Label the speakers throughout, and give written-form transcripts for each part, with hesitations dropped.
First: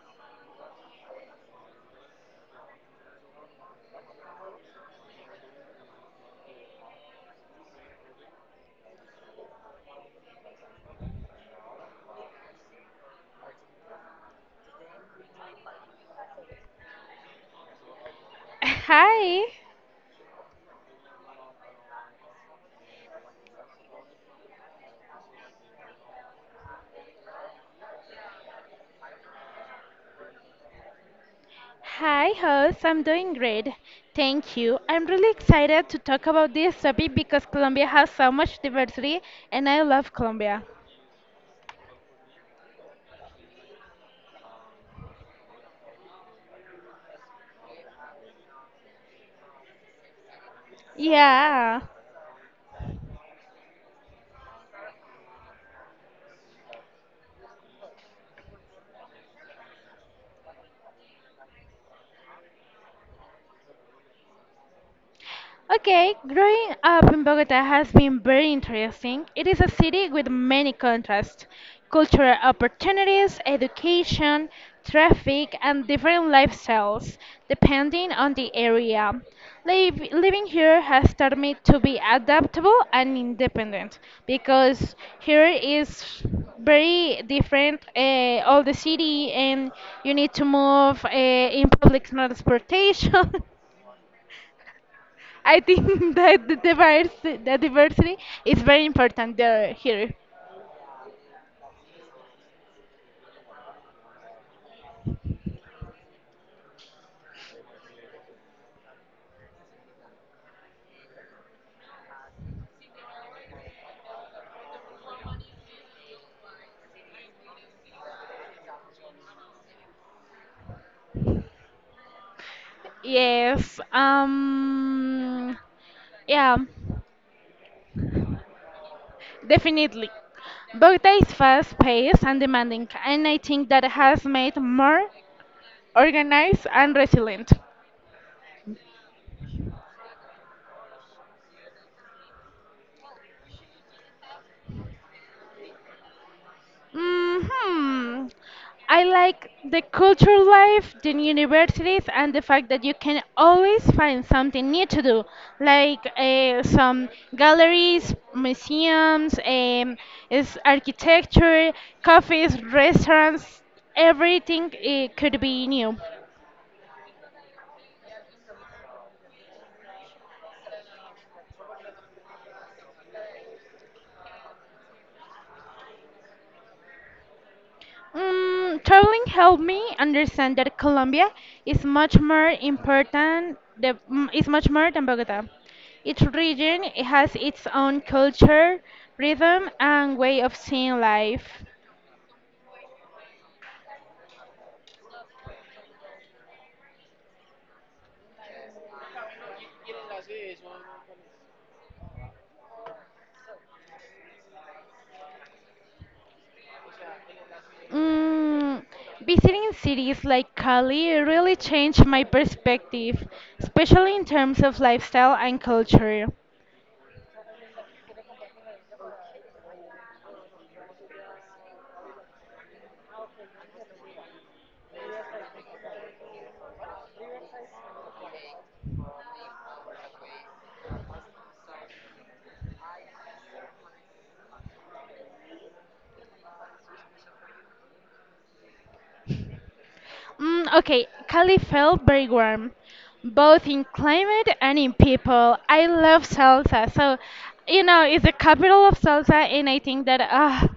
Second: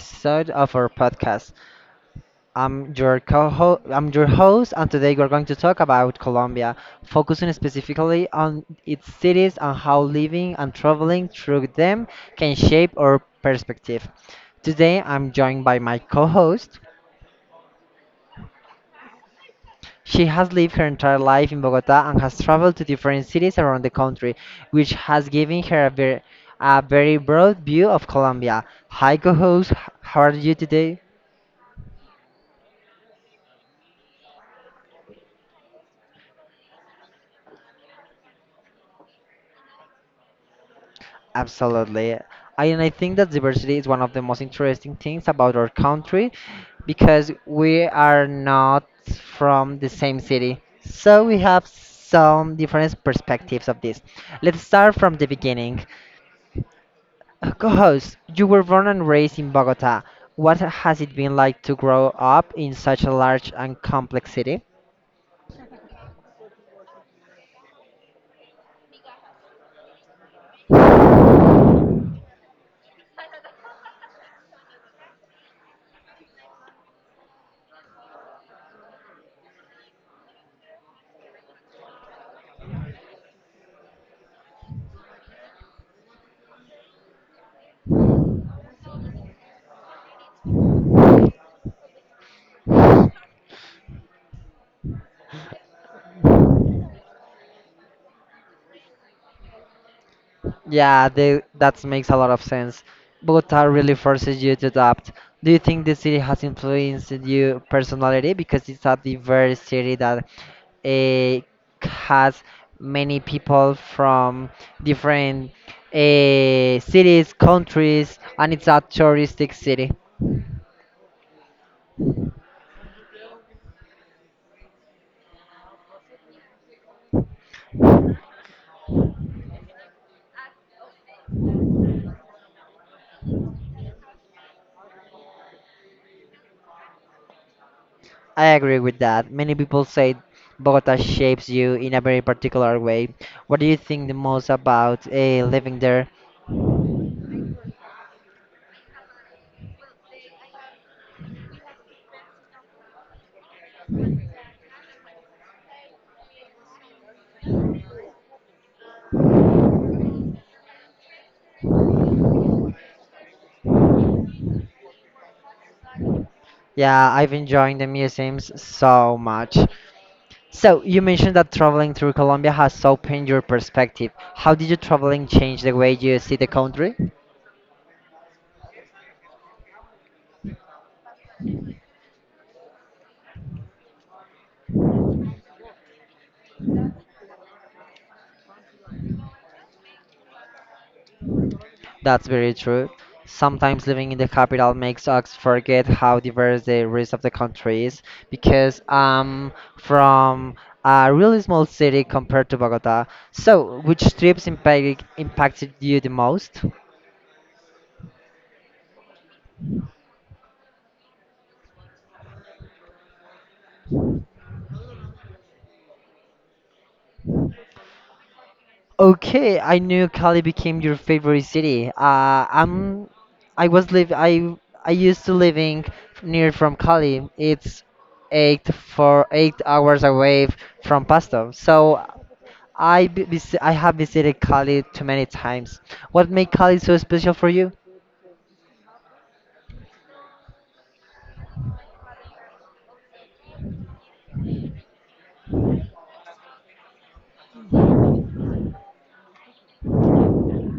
Speaker 1: episode of our podcast. I'm your host, and today we're going to talk about Colombia, focusing specifically on its cities and how living and traveling through them can shape our perspective. Today, I'm joined by my co-host.
Speaker 2: Hi.
Speaker 1: She has lived her entire life in Bogota and has traveled to different cities around the country, which has given her a very broad view of Colombia. Hi, co-host. How are you today?
Speaker 2: Hi, host. I'm doing great. Thank you. I'm really excited to talk about this topic because Colombia has so much diversity and I love Colombia.
Speaker 1: Absolutely. And I think that diversity is one of the most interesting things about our country because we are not from the same city. So we have
Speaker 2: Yeah.
Speaker 1: some different perspectives of this. Let's start from the beginning. Co-host, you were born and raised in Bogota. What has it been like to grow up in such a large and complex city?
Speaker 2: Okay, growing up in Bogota has been very interesting. It is a city with many contrasts, cultural opportunities, education, traffic, and different lifestyles depending on the area. Living here has taught me to be adaptable and independent because here is very different, all the city, and you need to move in public transportation. I think that the diversity is very important there here.
Speaker 1: Yeah, that makes a lot of sense. Bogota really forces you to adapt. Do you think the city has influenced your personality because it's a diverse city that eh, has many people from different cities, countries, and it's a touristic city?
Speaker 2: Yes, yeah, definitely. Bogota is fast-paced and demanding, and I think that has made more organized and resilient.
Speaker 1: I agree with that. Many people say Bogota shapes you in a very particular way. What do you think the most about living there?
Speaker 2: hmm I like the cultural life, the universities, and the fact that you can always find something new to do, like some galleries, museums, is architecture, cafes, restaurants. Everything could be new.
Speaker 1: Yeah, I've enjoying the museums so much. So you mentioned that traveling through Colombia has opened your perspective. How did your traveling change the way you see the country?
Speaker 2: Traveling helped me understand that Colombia is much more important. The is much more than Bogota. Each region has its own culture, rhythm, and way of seeing life.
Speaker 1: That's very true. Sometimes living in the capital makes us forget how diverse the rest of the country is because I'm from a really small city compared to Bogota. So, which impacted you the most?
Speaker 2: Mm, Visiting cities like Cali really changed my perspective, especially in terms of lifestyle and culture.
Speaker 1: Okay, I knew Cali became your favorite city. I'm, I was live, I used to living near from Cali. It's 8 hours away from Pasto. So I have visited Cali too many times. What made Cali so special for you?
Speaker 2: Okay, Cali felt very warm, both in climate and in people. I love salsa, so you know it's the capital of salsa, and I think that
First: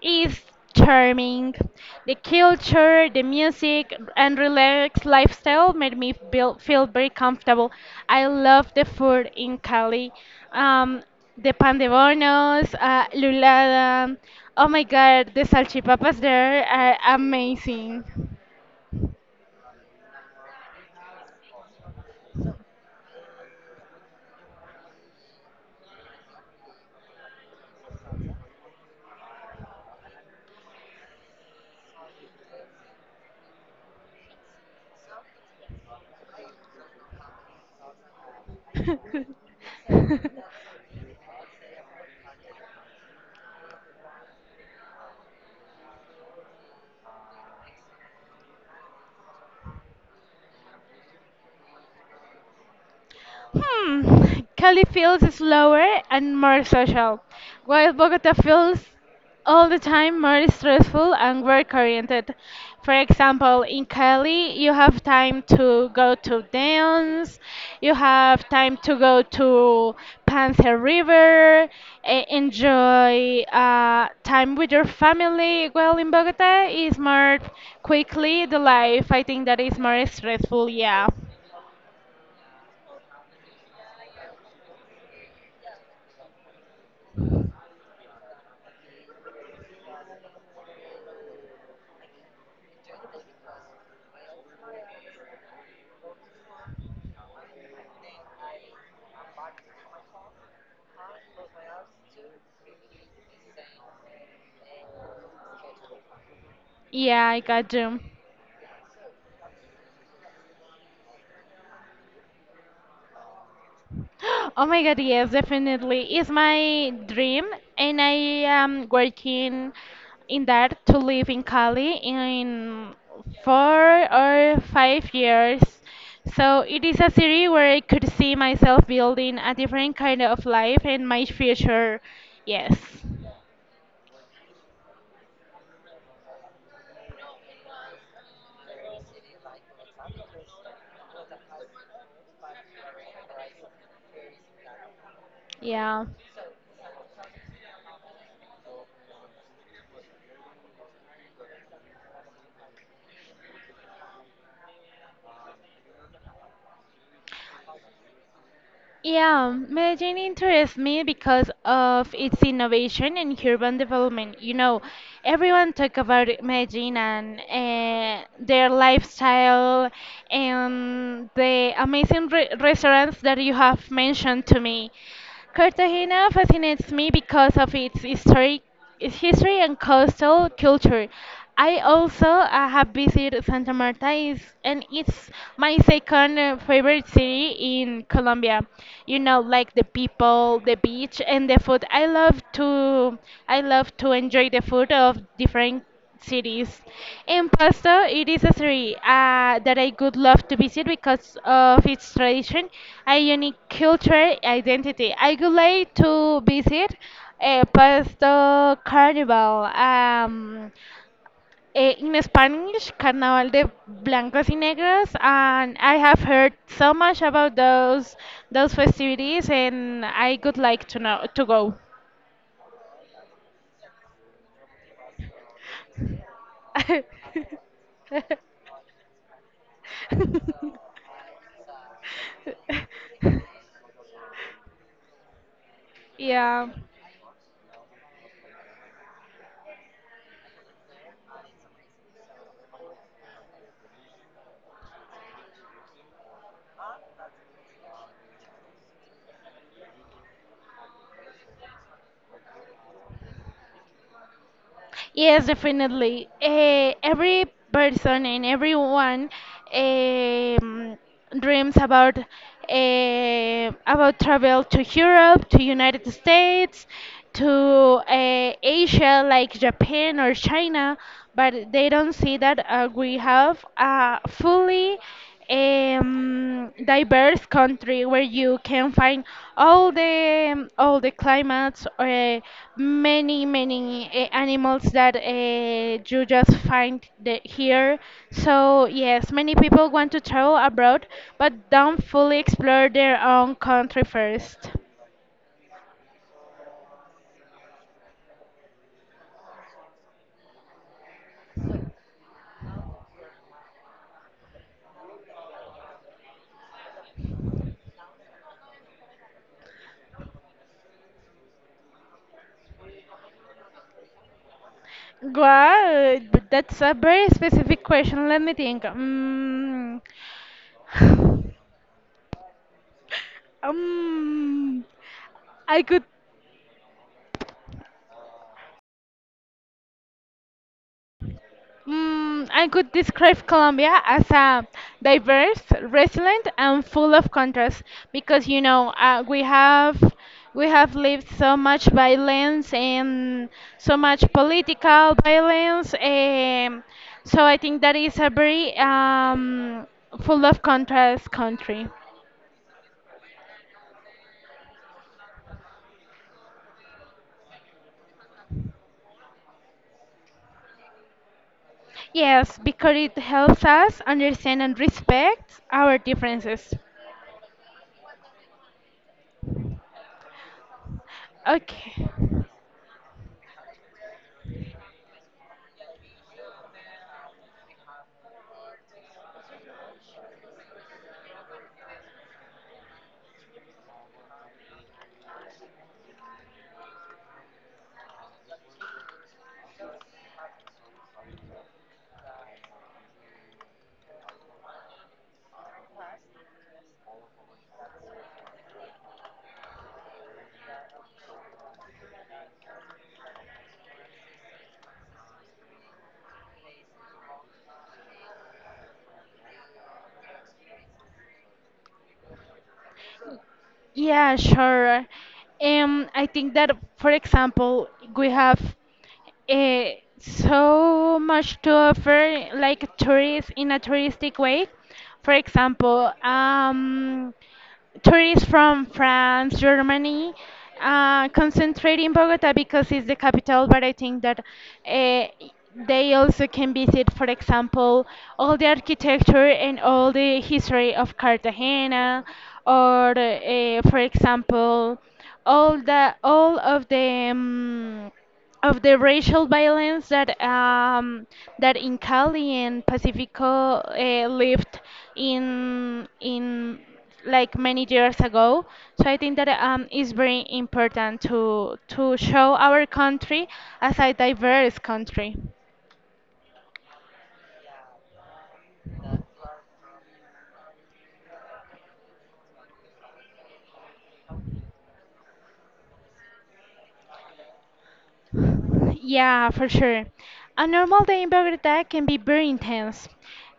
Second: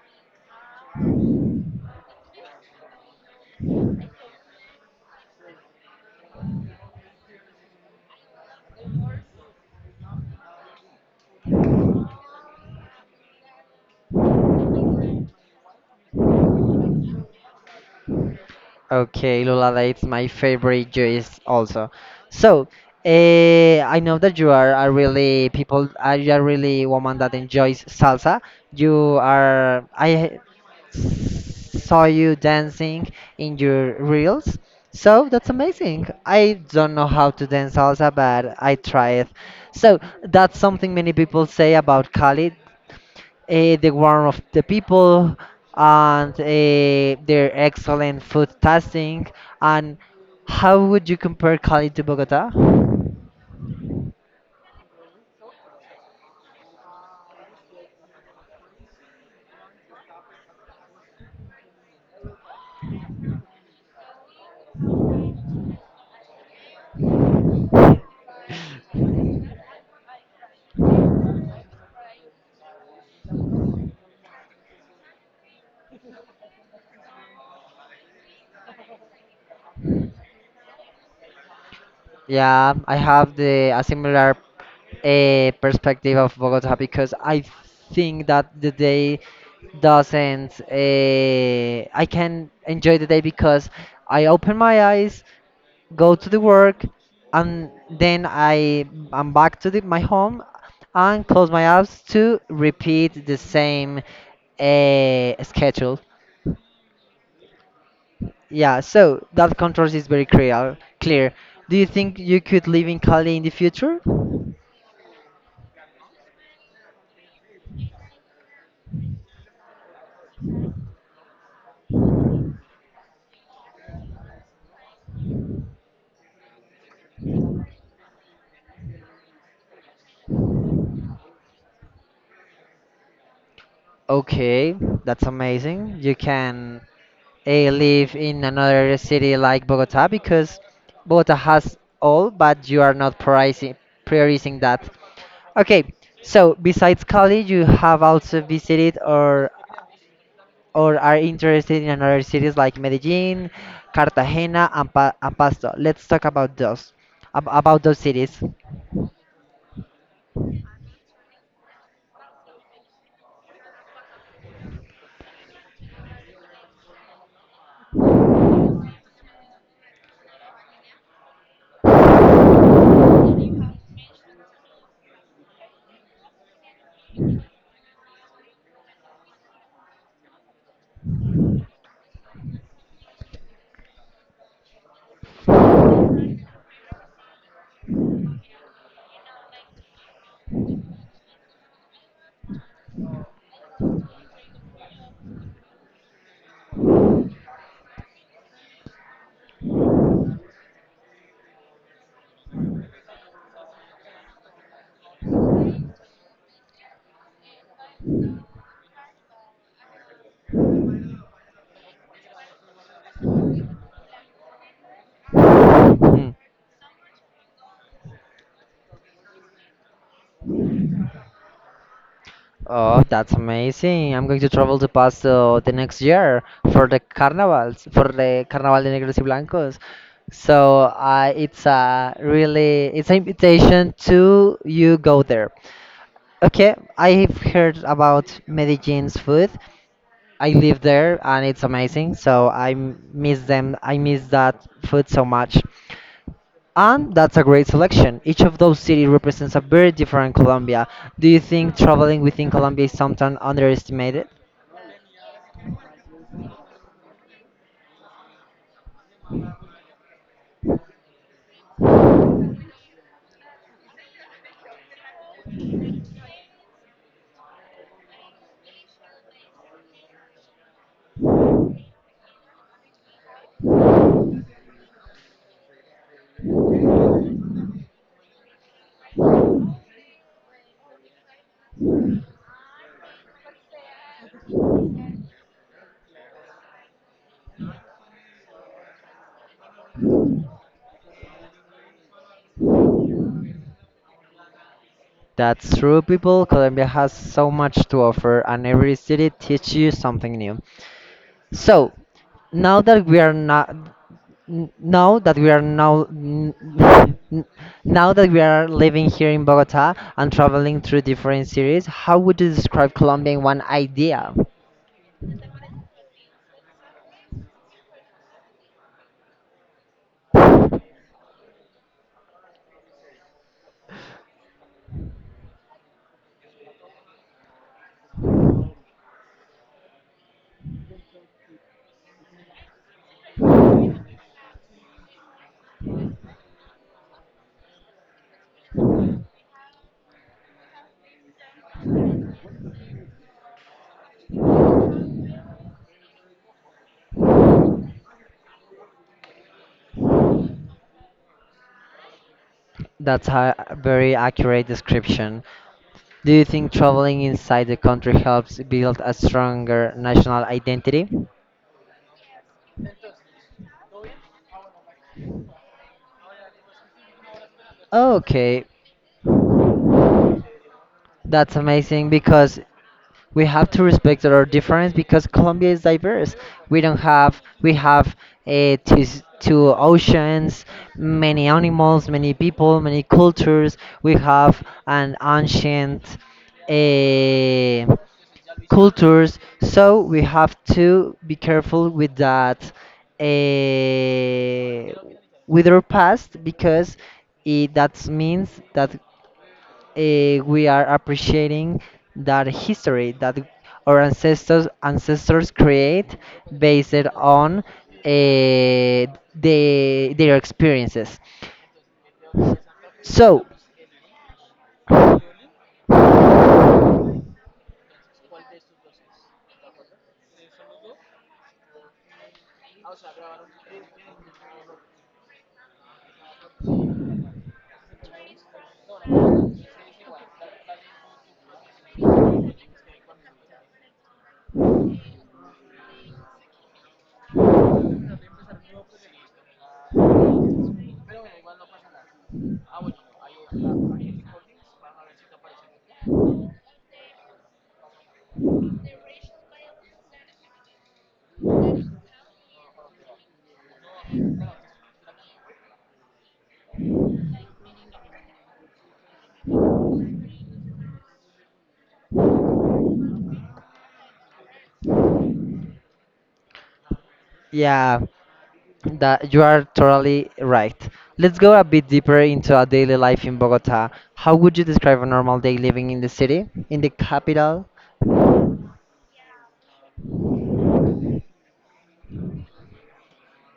Speaker 2: is charming. The culture, the music, and relaxed lifestyle made me feel very comfortable. I love the food in Cali. Um, the pan de bonos, lulada. Oh my God, the salchipapas there are amazing.
Speaker 1: Okay, Lulada, it's my favorite juice also. So, I know that you are really woman that enjoys salsa. I saw you dancing in your reels. So that's amazing. I don't know how to dance salsa, but I try it. So
Speaker 2: Hmm.
Speaker 1: that's something many people say about Cali, the warmth of the people and their excellent food tasting. And how would you compare Cali to Bogota?
Speaker 2: Cali feels slower and more social, while Bogota feels all the time more stressful and work oriented. For example, in Cali, you have time to go to dance, you have time to go to Panza River, enjoy time with your family. Well, in Bogota, it's more quickly the life. I think that is more stressful, yeah.
Speaker 1: Yeah, I have the a similar perspective of Bogota because I think that the day doesn't. I can enjoy the day because I open my eyes go to the work, and then I'm back to my home and close my apps to repeat the same schedule.
Speaker 2: Yeah, I got you.
Speaker 1: Yeah, so that controls is very clear. Do you think you could live in Cali in the future?
Speaker 2: Oh my God, yes, definitely. It's my dream, and I am working in that to live in Cali in 4 or 5 years. So it is a city where I could see myself building a different kind of life and my future. Yes.
Speaker 1: Okay, that's amazing. You can live in another city like Bogota because Bogota has all, but you are not pricing prioritizing that. Okay,
Speaker 2: Yeah.
Speaker 1: so besides Cali, you have also visited or are interested in other cities like Medellin, Cartagena, and Pasto. Let's talk about those, ab about those cities.
Speaker 2: Yeah, Medellin interests me because of its innovation and urban development. You know, everyone talk about Medellin and their lifestyle and the amazing re restaurants that you have mentioned to me. Cartagena fascinates me because of its historic its history and coastal culture. I also have visited Santa Marta is, and it's my second favorite city in Colombia. You know, like the people, the beach, and the food. I love to enjoy the food of different cities. In Pasto, it is a city that I would love to visit because of its tradition, a unique cultural identity. I would like to visit Pasto Carnival. In Spanish, Carnaval de Blancos y Negros, and I have
Speaker 1: Hmm.
Speaker 2: heard so much about those festivities, and I would like to know to go.
Speaker 1: Oh, that's amazing. I'm going to travel to Pasto the next year for the carnivals, for the Carnaval de Negros y Blancos. So it's a really it's an invitation to you go there.
Speaker 2: Yeah.
Speaker 1: Okay, I've heard about Medellin's food. I live there and it's amazing. So miss them. I miss that food so much. And that's a great selection. Each of those cities represents a very different Colombia. Do you think traveling within Colombia is sometimes underestimated?
Speaker 2: Yes, definitely. Every person and everyone, um, dreams about about travel to Europe, to United States, to Asia like Japan or China, but they don't see that we have a fully diverse country where you can find all the climates or many animals that you just find the, here. So yes, many people want to travel abroad, but don't fully explore their own country first.
Speaker 1: That's true, people. Colombia has so much to offer, and every city teaches you something new. So, now that we are not N- now that we are now n- n- now that we are living here in Bogota and traveling through different cities, how would you describe Colombia in one idea?
Speaker 2: Wow, but that's a very specific question. Let me think. Mm. Um, I could I could describe Colombia as a diverse, resilient, and full of contrast because you know we have lived so much violence and so much political violence. So I think that is a very full of contrast country.
Speaker 1: That's a very accurate description. Do you think traveling inside the country helps build a stronger national identity?
Speaker 2: Yes, because it helps us understand and respect our differences.
Speaker 1: Okay, that's
Speaker 2: Okay.
Speaker 1: amazing because we have to respect our difference because Colombia is diverse. We don't have we have two oceans, many animals, many people, many cultures. We have an ancient uh, cultures, so we have to be careful with that uh, with our past because it that means that we are appreciating that history that our ancestors create based on uh, their experiences. So
Speaker 2: Yeah, sure. I think that, for example, we have, uh, so much to offer, like tourists in a touristic way. For example, tourists from France, Germany, concentrate in Bogota because it's the capital. But I think that they also can visit, for example, all the architecture and all the history of Cartagena, or for example, all of the racial violence that that in Cali and Pacifico lived in like many years ago. So I think that it's very important to show our country as a diverse country.
Speaker 1: yeah, that you are totally right. Let's go a bit deeper into our daily life in Bogota. How would you describe a normal day living in the city, in the capital?
Speaker 2: Yeah, for sure. A normal day in Bogota can be very intense.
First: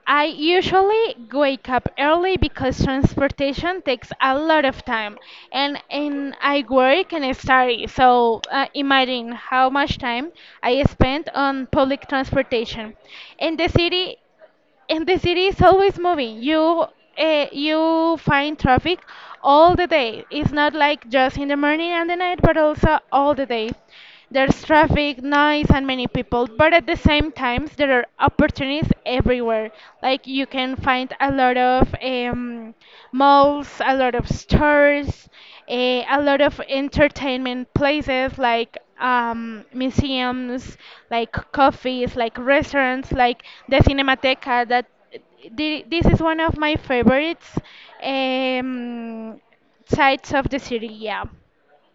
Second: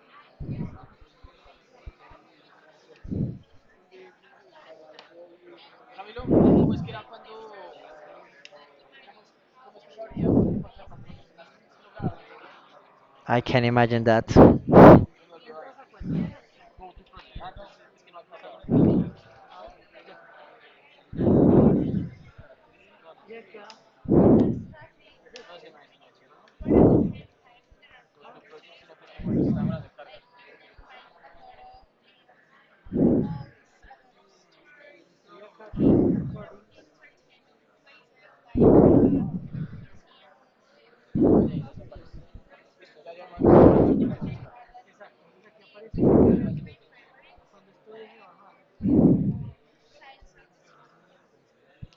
Speaker 2: I usually wake up early because transportation takes a lot of time, and I work and I study. So imagine how much time I spend on public transportation.
Speaker 1: I
Speaker 2: In
Speaker 1: can
Speaker 2: the
Speaker 1: imagine
Speaker 2: city,
Speaker 1: that.
Speaker 2: and the city is always moving. You, you find traffic all the day. It's not like just in the morning and the night, but also all the day. There's traffic, noise, and many people. But at the same time, there are opportunities everywhere. Like you can find a lot of, malls, a lot of stores, a lot of entertainment places like museums, like coffees, like restaurants, like the Cinemateca. This is one of my favorites, um, sites of the city. Yeah,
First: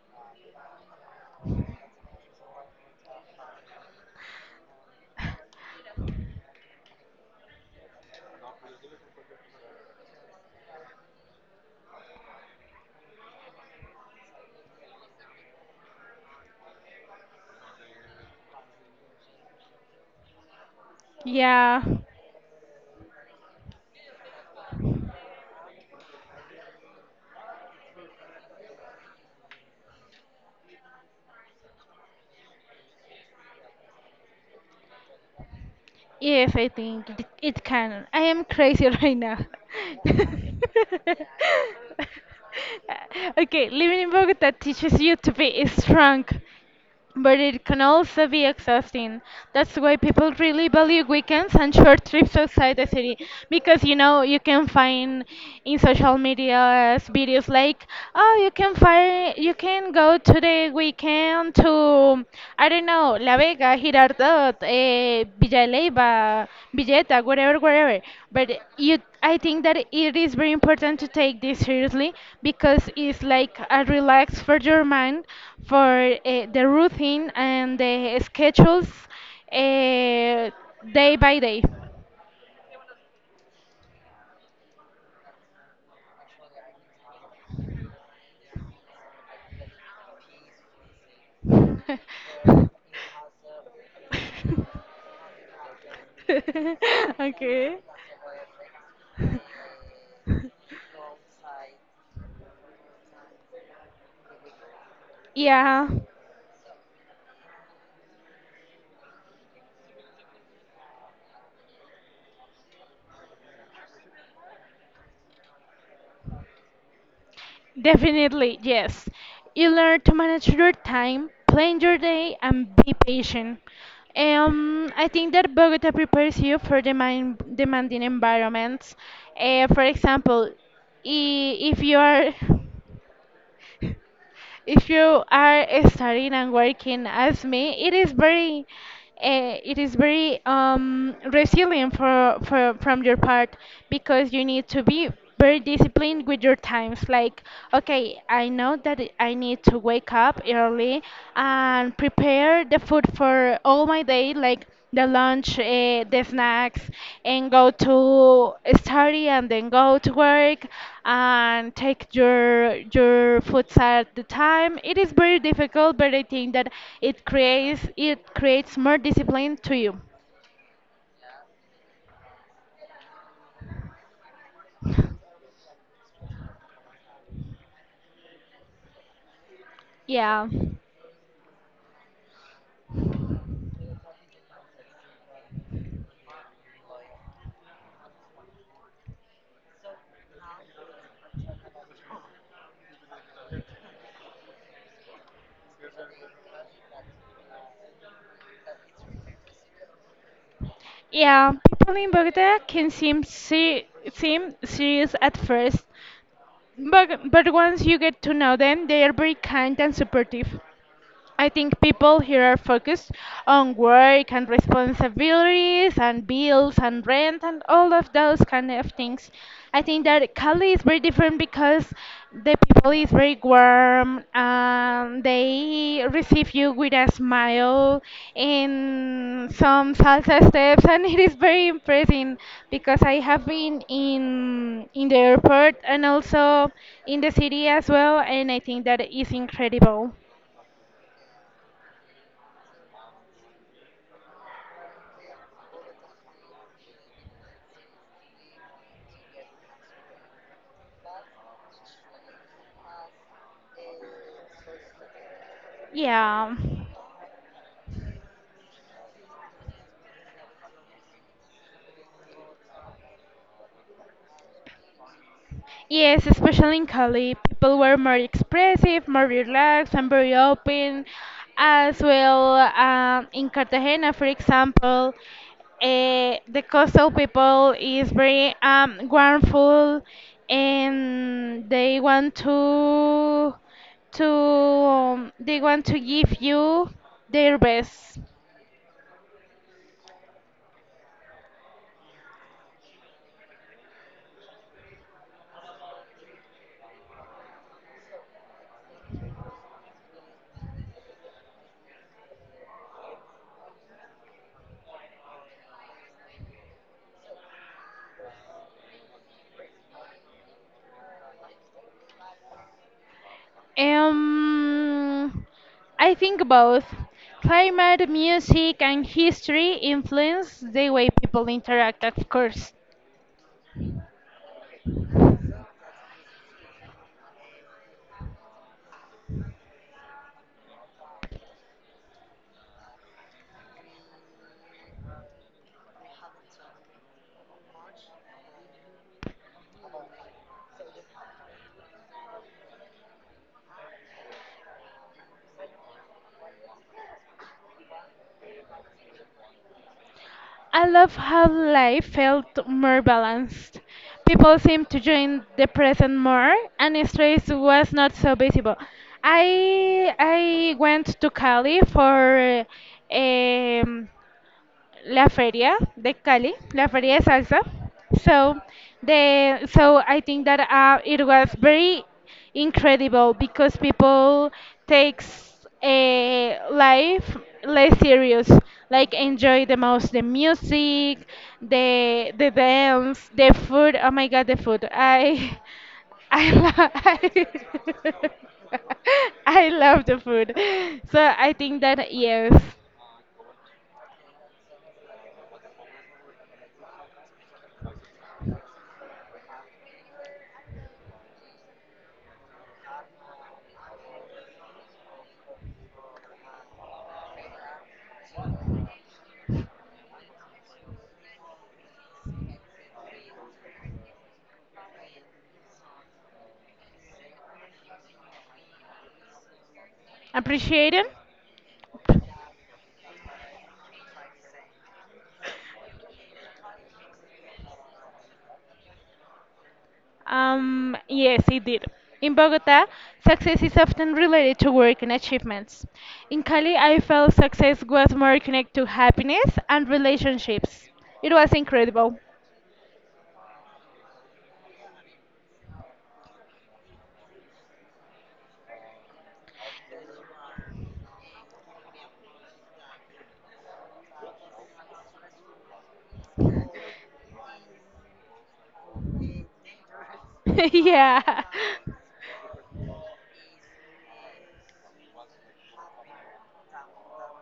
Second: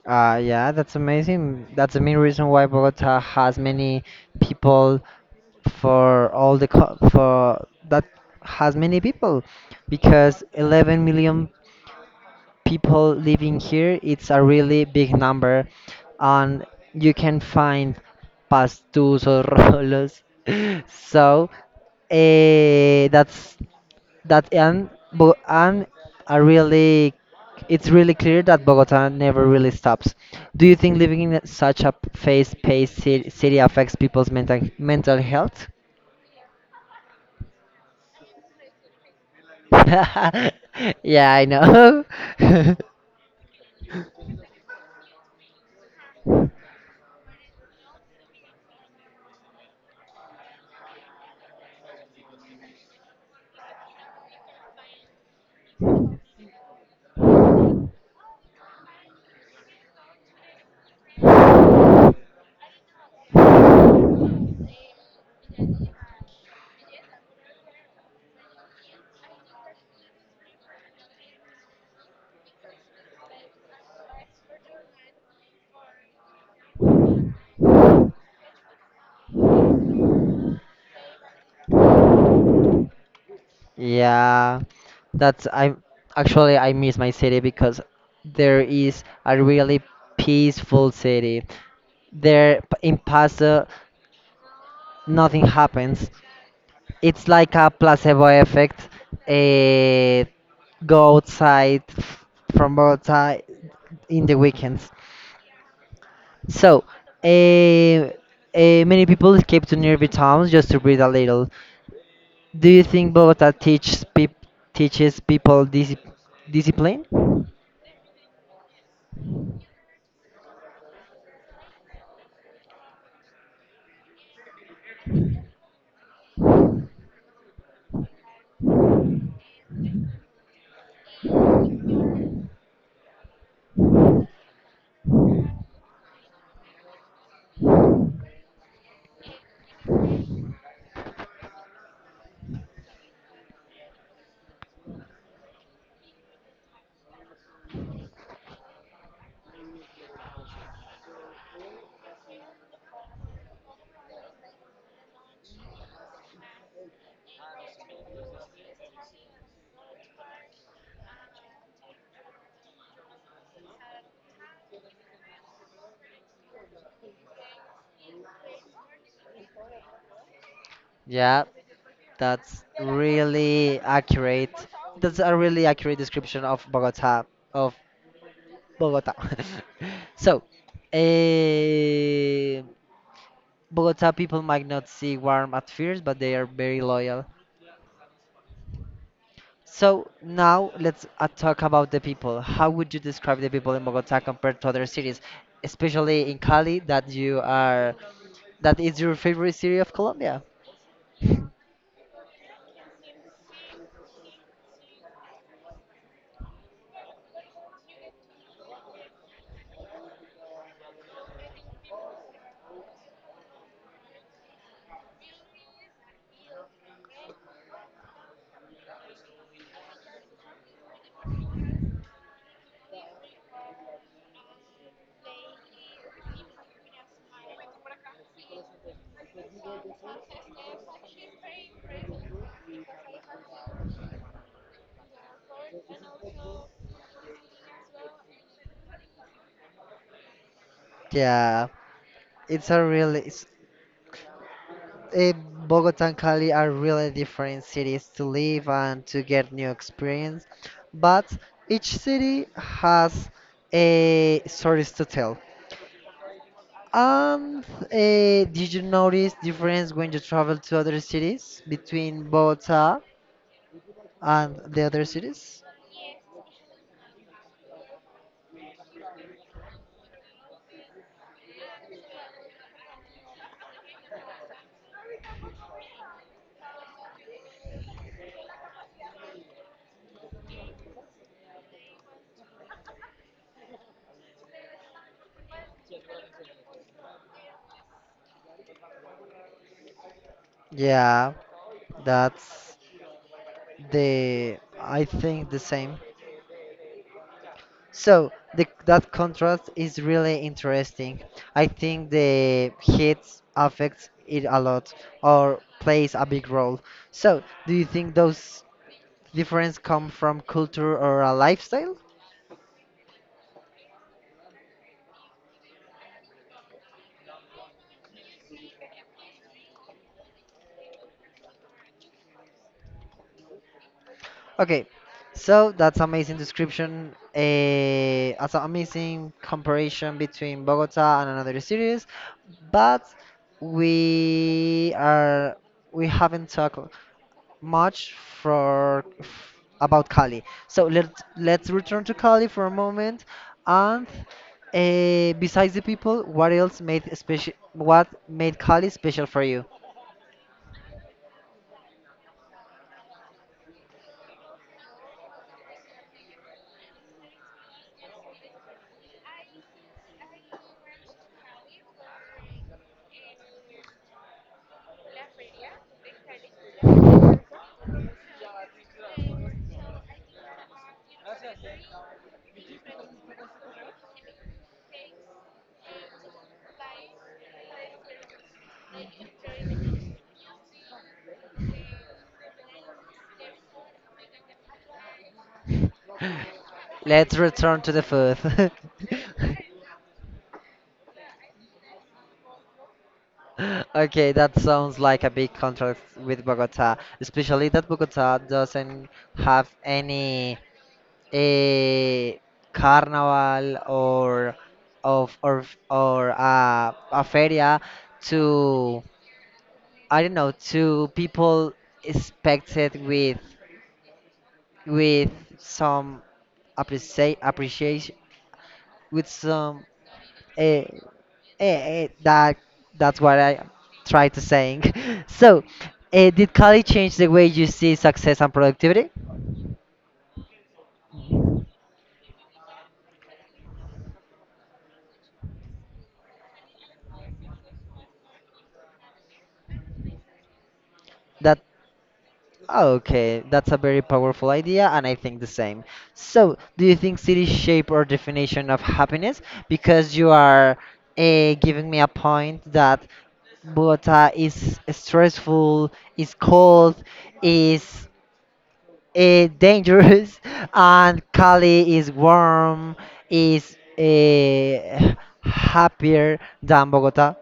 Speaker 1: Yeah, that's amazing. That's the main reason why Bogota has many people for all the co- for that has many people because 11 million people living here it's a really big number and you can find pastos or rolos so
Speaker 2: yeah.
Speaker 1: eh, that's that and but and a really it's really clear that Bogota never really stops. Do you think living in such a fast-paced city affects people's mental health?
Speaker 2: Yes, I think it can. I am crazy right now.
Speaker 1: Yeah, I know.
Speaker 2: Okay, living in Bogota teaches you to be strong but it can also be exhausting. That's why people really value weekends and short trips outside the city because you know you can find in social media videos like oh you can find you can go to the weekend to I don't know La Vega, Girardot, Villa Leyva, Villeta, whatever, whatever but you I think that it is very important to take this seriously because it's like a relax for your mind for the routine and the schedules, uh, day by day.
Speaker 1: Yeah, that's I'm actually I miss my city because there is a really peaceful city. In Paso, nothing happens. It's like a
Speaker 2: Okay.
Speaker 1: placebo effect. Eh, go outside f- from outside in the weekends.
Speaker 2: Yeah.
Speaker 1: So, eh, many people escape to nearby towns just to breathe a little. Do you think Bogota teaches people discipline?
Speaker 2: Definitely, yes. You learn to manage your time, plan your day, and be patient. I think that Bogota prepares you for demanding environments. For example, if you are if you are studying and working as me, it is it is very, resilient for from your part because you need to be very disciplined with your times. Like, okay, I know that I need to wake up early and prepare the food for all my day. Like the lunch, the snacks, and go to study and then go to work and take your foods at the time. It is very difficult, but I think that it creates more discipline to you.
Speaker 1: Yeah, that's really accurate. That's a really accurate description of Bogota, of Bogota. So,
Speaker 2: Yeah.
Speaker 1: eh, Bogota people might not see warm at first, but they are very loyal. So now let's talk about the people. How would you describe the people in Bogota compared to other cities, especially in Cali, that is your favorite city of Colombia?
Speaker 2: Yeah, people in Bogota can seem serious at first, but once you get to know them, they are very kind and supportive. I think people here are focused on work and responsibilities and bills and rent and all of those kind of things. I think that Cali is very different because the people is very warm and they receive you with a smile in some salsa steps and it is very impressive because I have been in the airport and also in the city as well and I think that is incredible.
Speaker 1: Yeah, it's a really it's, eh, Bogota and Cali are really different cities to live and to get new experience, but each city has a stories to tell.
Speaker 2: Yeah.
Speaker 1: Um, did you notice difference when you travel to other cities between Bogota and the other cities?
Speaker 2: Yes, especially in Cali, people were more expressive, more relaxed, and very open. As well, in Cartagena, for example, the coastal people is very, warmful, and they want to, they want to give you their best.
Speaker 1: Yeah, that's the I think the same. So that contrast is really interesting. I think the heat affects it a lot or plays a big role. So do you think those differences come from culture or a lifestyle?
Speaker 2: Um, I think both. Climate, music, and history influence the way people interact, of course.
Speaker 1: Okay, so that's amazing description. As an amazing comparison between Bogota and another cities, but we are we haven't talked much for f- about Cali. So let's return to Cali for a moment. And besides the people, what else made special? What made Cali special for you?
Speaker 2: I love how life felt more balanced. People seemed to join the present more, and stress was not so visible. I went to Cali for, um, La Feria de Cali, La Feria de Salsa. So so I think that it was very incredible because people takes a life less serious, like enjoy the most the music, the dance, the food. Oh my God, the food! I I love
Speaker 1: Let's return to the food.
Speaker 2: I love the food. So I think that yes,
Speaker 1: Okay, that sounds like a big contract with Bogota, especially that Bogota doesn't have any a carnival or of or a feria to I don't know to people expected with some appreciation with some uh,
Speaker 2: appreciate it.
Speaker 1: Eh, eh, that that's what I try to saying. So, did college change the way you see success and productivity?
Speaker 2: Yes, it did. In Bogota, success is often related to work and achievements. In Cali, I felt success was more connected to happiness and relationships. It was
Speaker 1: That
Speaker 2: incredible.
Speaker 1: oh, okay, that's a very powerful idea, and I think the same. So, do you think cities shape our definition of happiness? Because you are giving me a point that Bogota is stressful, is cold, is dangerous and
Speaker 2: Yeah.
Speaker 1: Kali is warm is happier than Bogota.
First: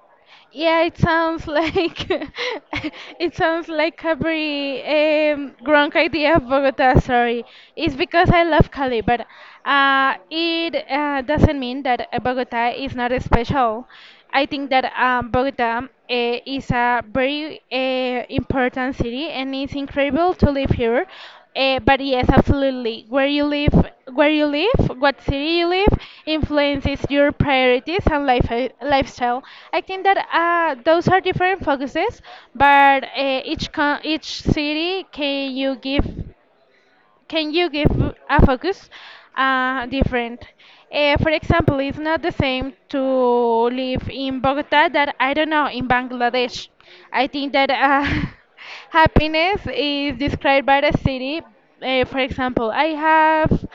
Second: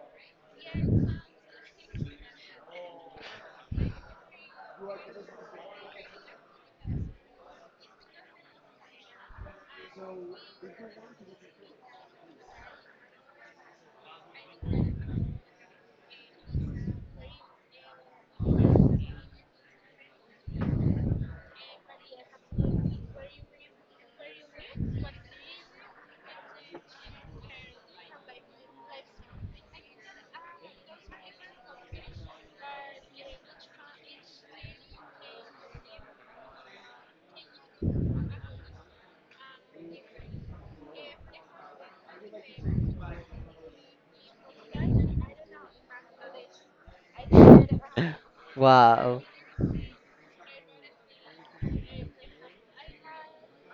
Speaker 2: Yeah, it sounds like it sounds like a very, wrong idea of Bogota. Sorry, it's because I love Cali, but it doesn't mean that Bogota is not special. I think that, Bogota is a very, important city, and it's incredible to live here. But yes, absolutely. Where you live, what city you live, influences your priorities and lifestyle. I think that those are different focuses, but each city can you give a focus, different? For example, it's not the same to live in Bogota that I don't know in Bangladesh. I think that
Speaker 1: Wow.
Speaker 2: Happiness is described by the city. For example, I have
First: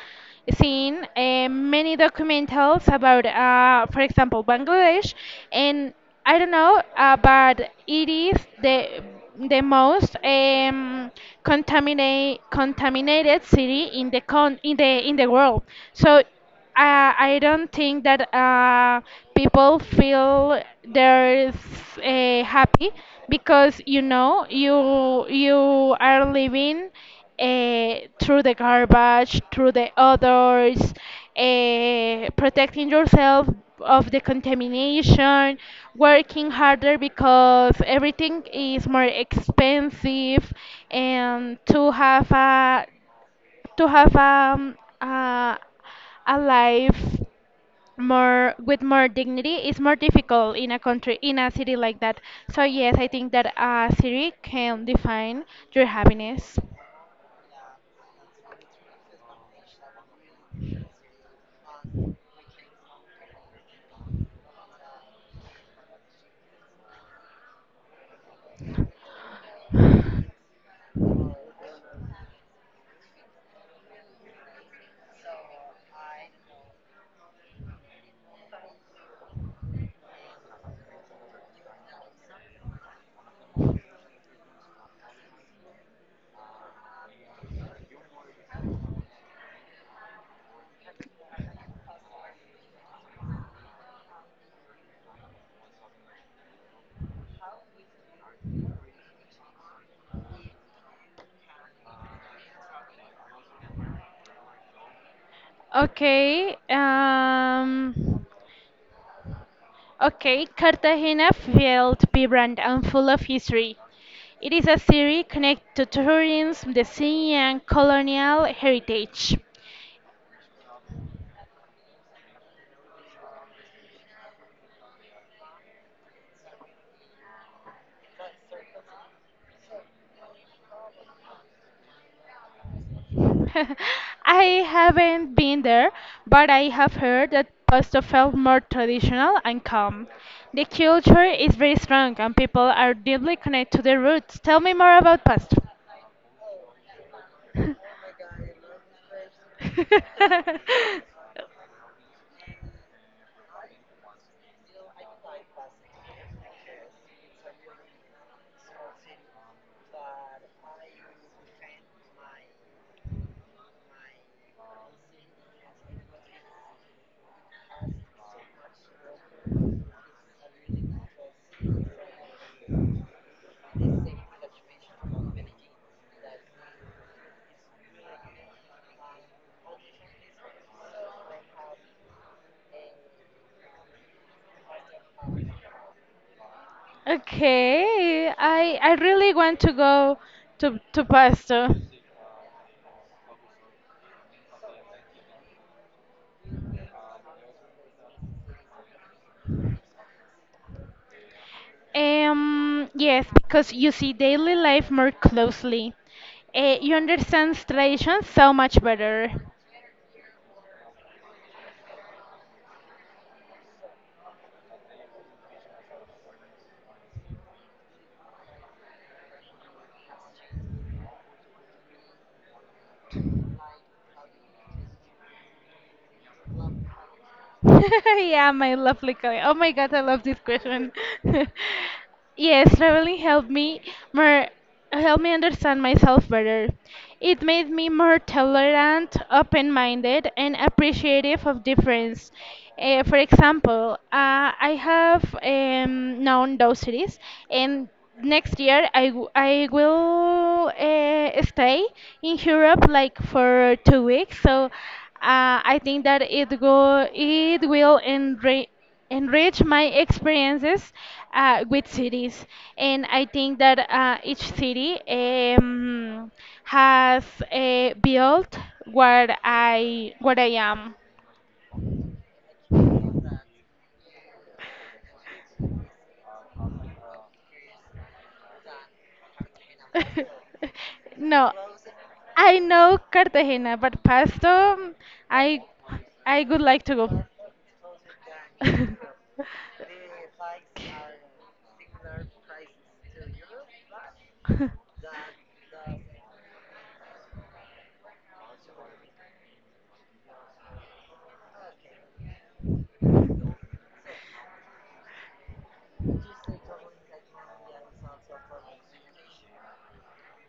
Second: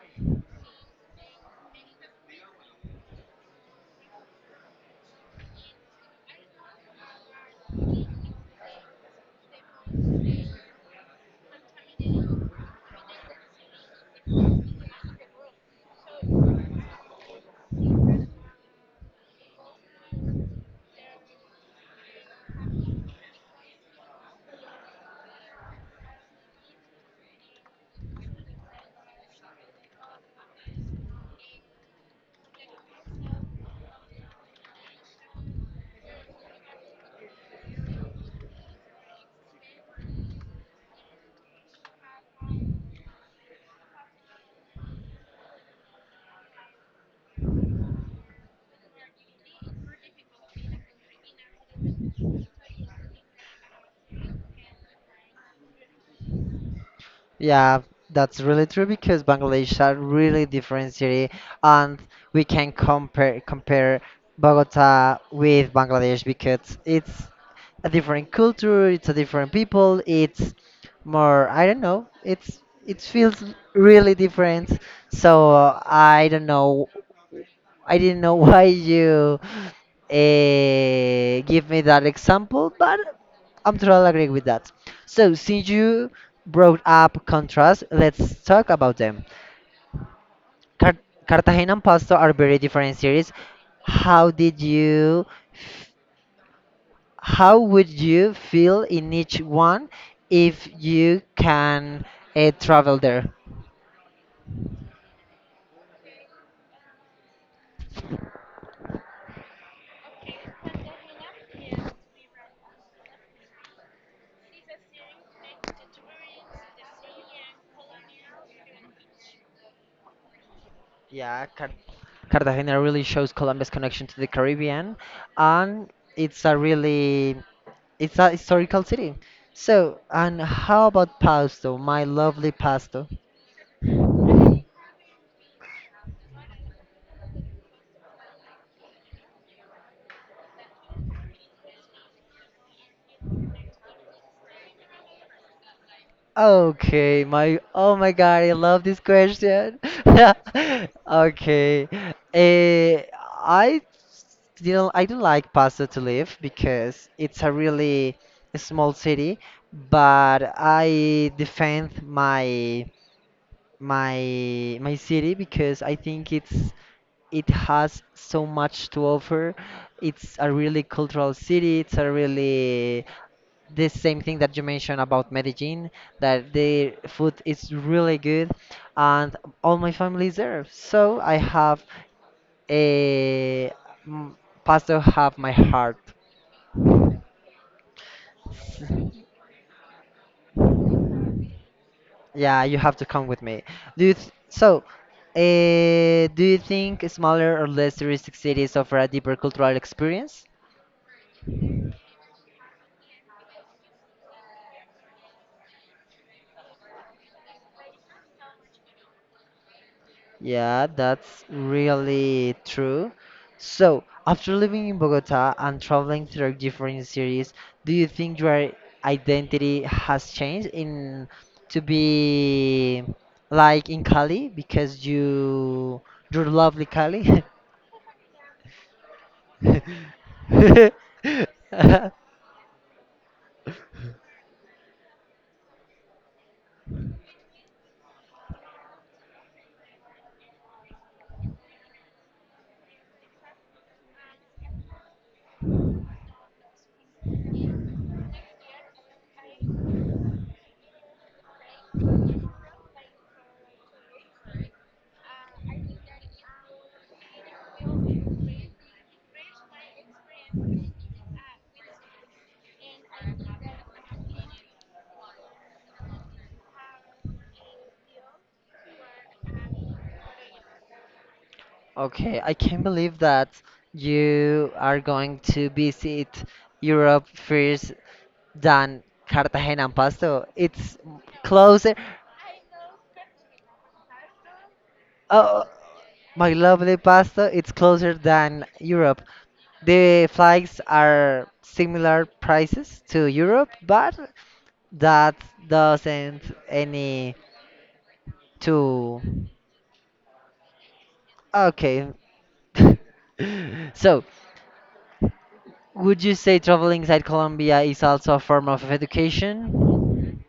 Speaker 2: seen many documentals about, for example, Bangladesh, and I don't know, but it is the most contaminated city in the in the world. So uh, I don't think that people feel they're happy because you are living uh, through the garbage, through the odors, protecting yourself of the contamination, working harder because everything is more expensive, and to have uh, a life more with more dignity is more difficult in a country in a city like that. So yes, I think that a city can define your happiness.
Speaker 1: Yeah, that's really true because Bangladesh are really different city, and we can compare Bogota with Bangladesh because it's a different culture, it's a different people, it's more I don't know, it's it feels really different. So I don't know, I didn't know why you give me that example, but I'm totally agreeing with that. So, since you brought up contrast, let's talk about them. Car- Cartagena and Pasto are very different cities. How did you, f- how would you feel in each one if you can travel there?
Speaker 2: Okay. Okay. Cartagena felt vibrant and full of history. It is a city connected to tourism, the sea, and colonial heritage.
Speaker 1: Yeah, Cartagena really shows Colombia's connection to the Caribbean, and it's a really it's a historical city. So, and how about Pasto, my lovely Pasto?
Speaker 2: I haven't been there, but I have heard that pasta felt more traditional and calm. The culture is very strong and people are deeply connected to their roots. Tell me more about pasta.
Speaker 1: Okay, my oh my God, I love this question. Okay, eh, I I don't like Paso to live because it's a really small city, but I defend my my city because I think it has so much to offer. It's a really cultural city. It's a really the same thing that you mentioned about Medellin, that the food is really good, and all my family is there. So I have a m- Pasto have my heart.
Speaker 2: Okay, I
Speaker 1: S-
Speaker 2: I really want to go to Pasto.
Speaker 1: Yeah, you have to come with me. Do you th- so? Do you think smaller or less touristic cities offer a deeper cultural experience?
Speaker 2: Yes, because you see daily life more closely. You understand tradition so much better.
Speaker 1: Yeah, that's really true. So, after living in Bogota and traveling through different cities, do you think your identity has changed in to be like in Cali because you're lovely Cali?
Speaker 2: Yeah, my lovely colleague. Oh my God, I love this question. Yes, traveling helped me more helped me understand myself better. It made me more tolerant, open-minded, and appreciative of difference. For example, I have known those cities, and next year I will stay in Europe like for 2 weeks. So I think that it will enrich my experiences with cities. And I think that each city has built what I am.
Speaker 1: Okay, I can't believe that you are going to visit Europe first than Cartagena and Pasto. It's
Speaker 2: No,
Speaker 1: closer.
Speaker 2: I know Cartagena, but Pasto, mm, I
Speaker 1: Oh,
Speaker 2: I
Speaker 1: my
Speaker 2: would like to
Speaker 1: lovely
Speaker 2: go.
Speaker 1: Pasto, it's closer than Europe. The flights are similar prices to Europe, but that doesn't any to. Okay. So, would you say traveling inside Colombia is also a form of education?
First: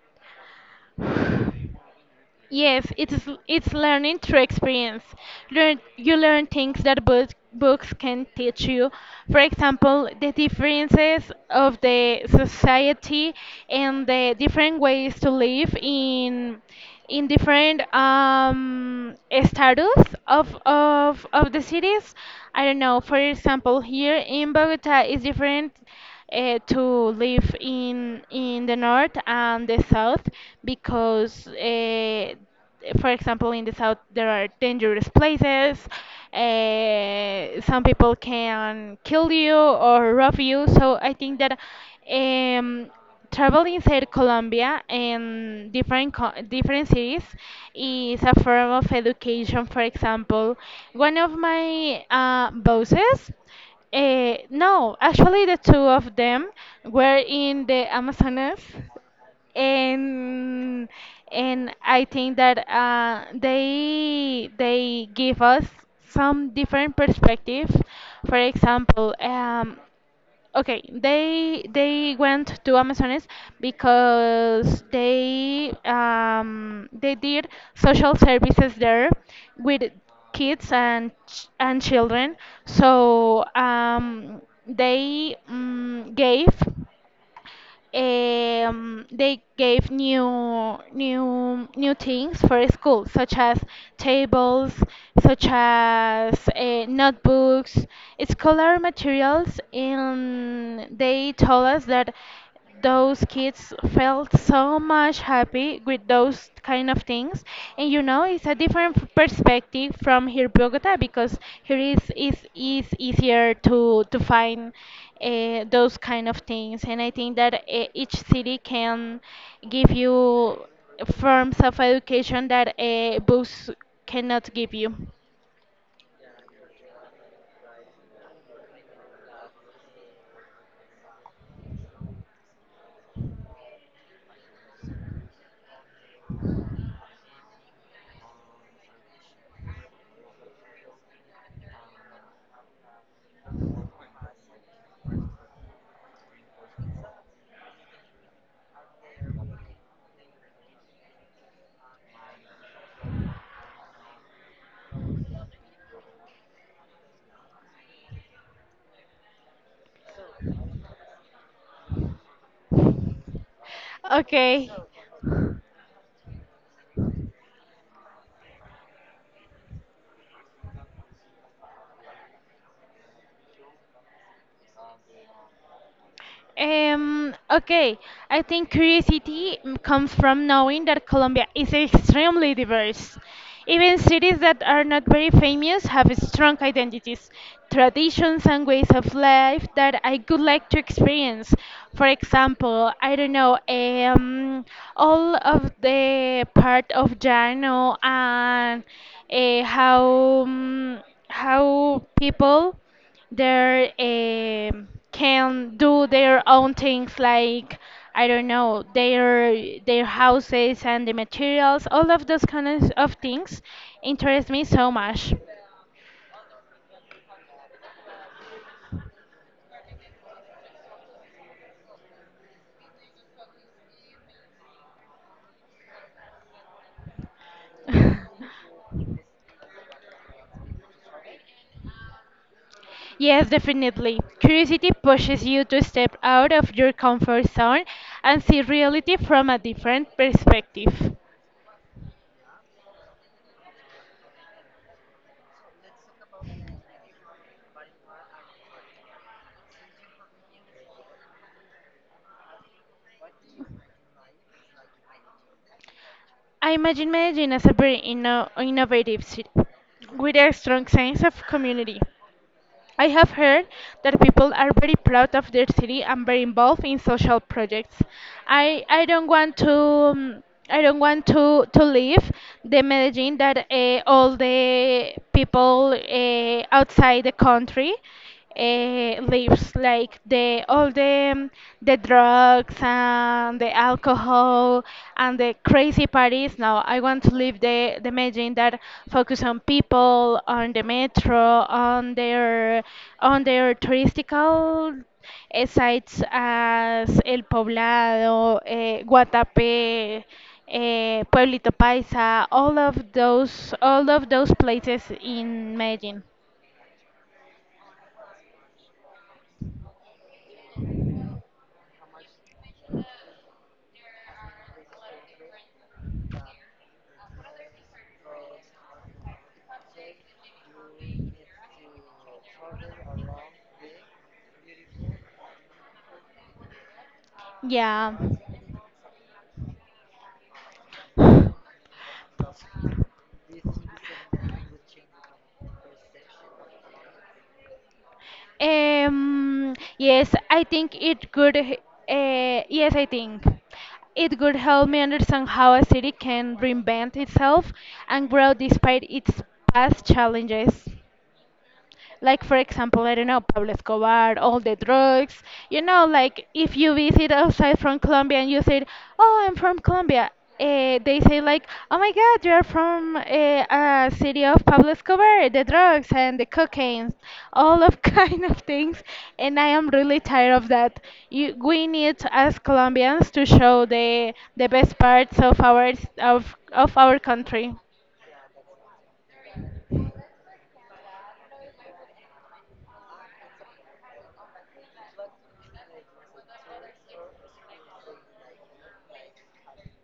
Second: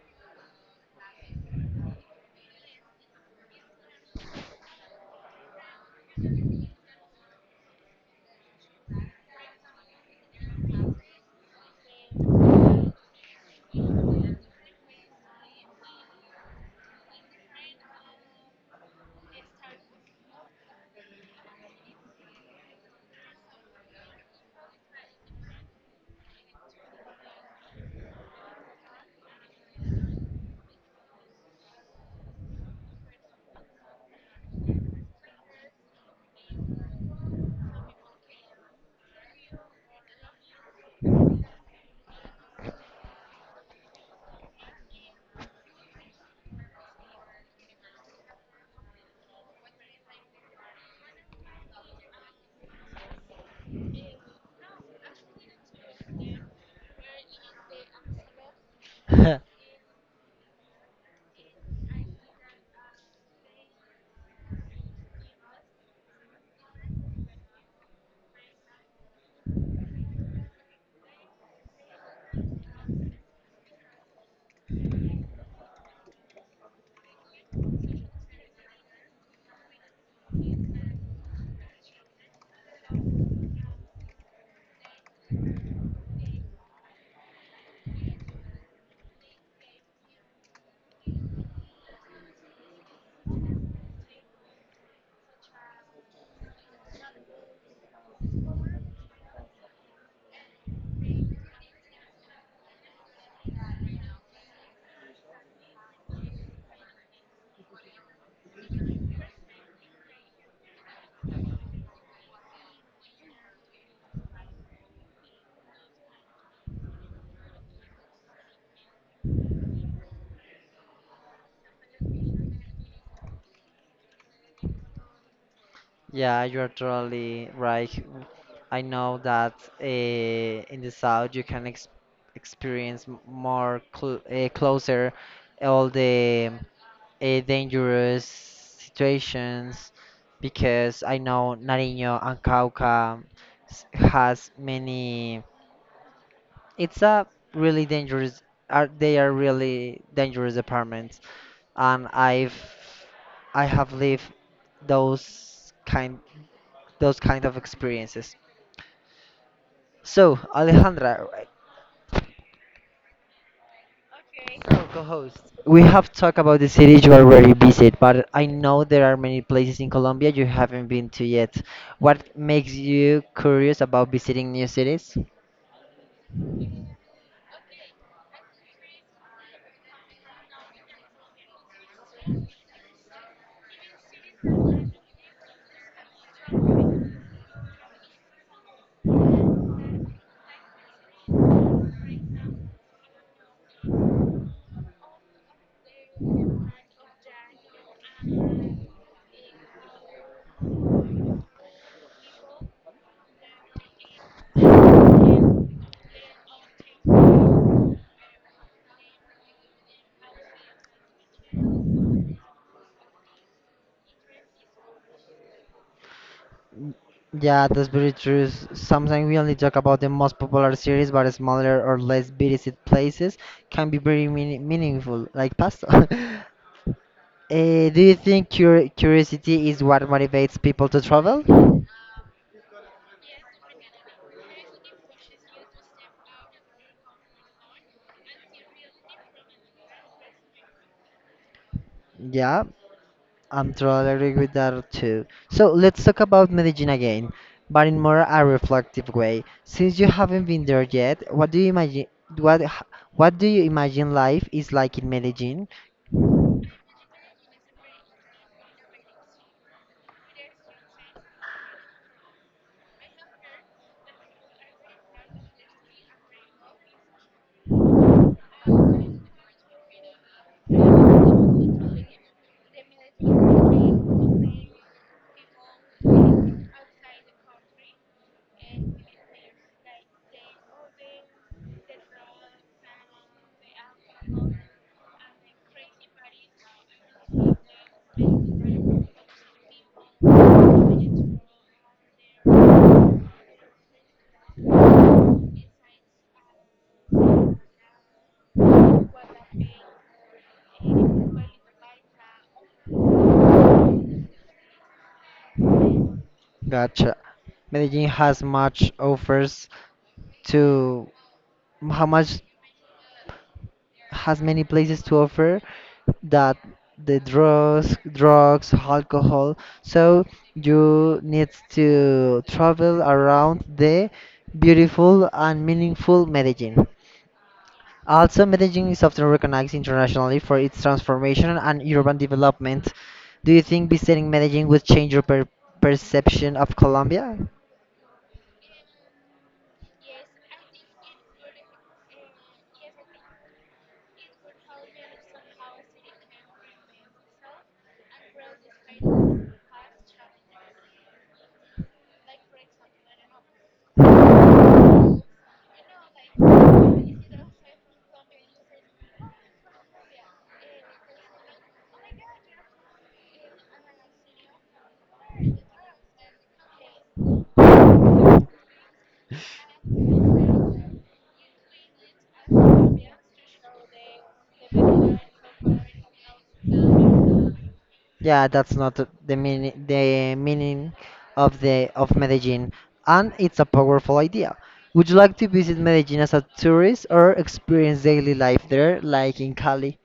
Speaker 2: Yes, it's learning through experience. Learn you learn things that books can teach you. For example, the differences of the society and the different ways to live in different status of the cities. I don't know. For example, here in Bogota is different to live in the north and the south, because for example in the south there are dangerous places, some people can kill you or rob you. So I think that um, travel inside Colombia and different cities is a form of education. For example, one of my bosses, no, actually, the two of them, were in the Amazonas, and I think that they give us some different perspectives. For example, okay, they went to Amazonas because they did social services there with kids and children. So they gave new things for school, such as tables, such as notebooks, scholar materials, and they told us that those kids felt so much happy with those kind of things. And it's a different perspective from here Bogota, because here is easier to find those kind of things. And I think that each city can give you forms of education that books cannot give you.
Speaker 1: Yeah, you're totally right. I know that in the south you can ex experience more cl closer all the dangerous situations because I know Nariño and Cauca has many. It's a really dangerous. Are they are really dangerous apartments, and I have lived those kind those kind of experiences. So Alejandra,
Speaker 2: Okay.
Speaker 1: so co-host, we have talked about the cities you already visit, but I know there are many places in Colombia you haven't been to yet. What makes you curious about visiting new cities?
Speaker 2: Um, okay, I think curiosity comes from knowing that Colombia is extremely diverse. Even cities that are not very famous have strong identities, traditions, and ways of life that I would like to experience. For example, I don't know, all of the part of Llano, and how how people they can do their own things, like I don't know, their houses and the materials, all of those kinds of things interest me so much.
Speaker 1: Yeah, that's very true. Sometimes we only talk about the most popular series, but smaller or less visited places can be very meaningful, like pasta. Eh, do you think curiosity is what motivates people to travel?
Speaker 2: Yes, definitely curiosity pushes you to step out of your comfort zone and see reality from a different perspective.
Speaker 1: Yeah, I'm totally agree with that too. So let's talk about Medellin again, but in more a reflective way. Since you haven't been there yet, what do you imagine? What h- what do you imagine life is like in Medellin?
Speaker 2: I imagine Medellin as a very innovative city with a strong sense of community. I have heard that people are very proud of their city and very involved in social projects. I I don't want to um, I don't want to leave the Medellin that all the people outside the country leaves, like the all the drugs and the alcohol and the crazy parties. No, I want to leave the Medellin that focus on people, on the metro, on their touristical sites, as El Poblado, Guatapé, Pueblito Paisa, all of those places in Medellin.
Speaker 1: Gotcha. Medellin has much offers to how much has many places to offer that the drugs, alcohol. So you need to travel around the beautiful and meaningful Medellin.
Speaker 2: Yeah.
Speaker 1: Also, Medellin is often recognized internationally for its transformation and urban development. Do you think visiting Medellin would change your perception of Colombia?
Speaker 2: Um, yes, I think it could. h- yes, I think it could help me understand how a city can reinvent itself and grow despite its past challenges. Like, for example, I don't know, Pablo Escobar, all the drugs. You know, like if you visit outside from Colombia and you say, oh, I'm from Colombia, they say, like, oh my God, you're from a city of Pablo Escobar, the drugs and the cocaine, all of kind of things. And I am really tired of that. We need as Colombians to show the best parts of our of our country.
Speaker 1: Yeah, that's not the meaning of the of Medellin, and it's a powerful idea. Would you like to visit Medellin as a tourist or experience daily life there, like in Cali?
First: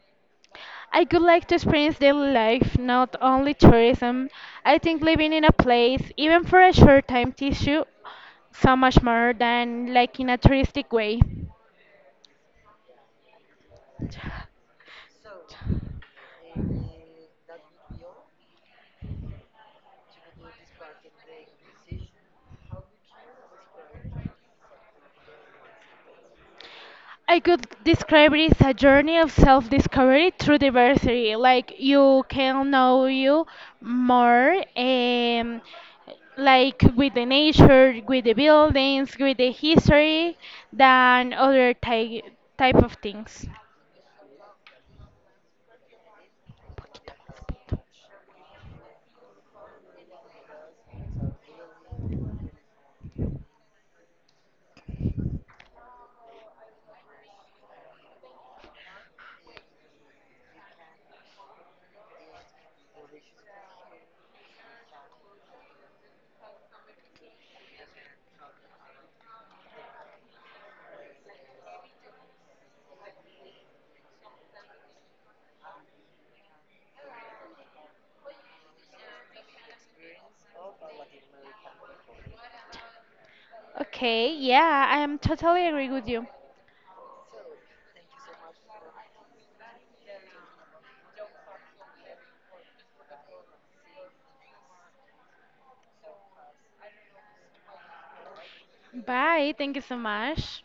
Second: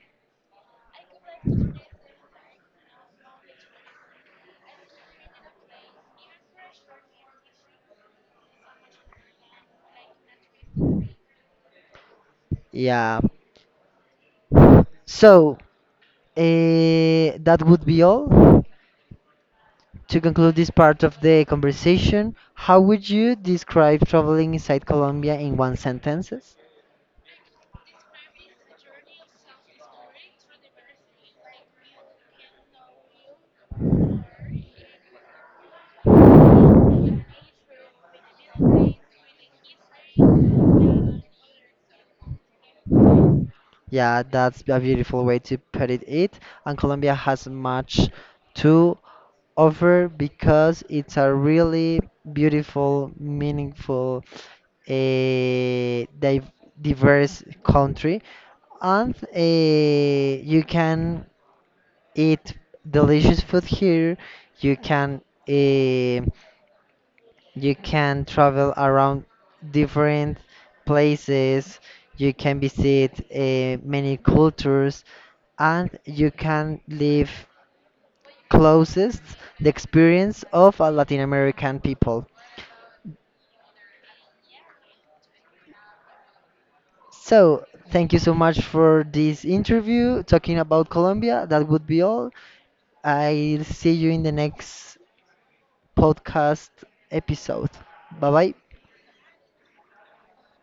Speaker 2: I would like to experience daily life, not only tourism. I think living in a place, even for a short time, teaches you so much more than like in a touristic way.
Speaker 1: Yeah. So, that would be all. To conclude this part of the conversation, how would you describe traveling inside Colombia in one sentence?
Speaker 2: I could describe it as a journey of self-discovery through diversity. Like you can know you more, like with the nature, with the buildings, with the history, than other type of things.
Speaker 1: Yeah, that's a beautiful way to put it. It and Colombia has much to offer because it's a really beautiful, meaningful, a diverse country, and you can eat delicious food here. You can. eh, you can travel around different places. You can visit many cultures, and you can live closest the experience of a Latin American people.
Speaker 2: Okay, yeah, I am totally agree with you.
Speaker 1: So, thank you so much for this interview talking about Colombia. That would be all. I'll see you in the next podcast episode. Bye bye.
Speaker 2: Bye. Thank you so much.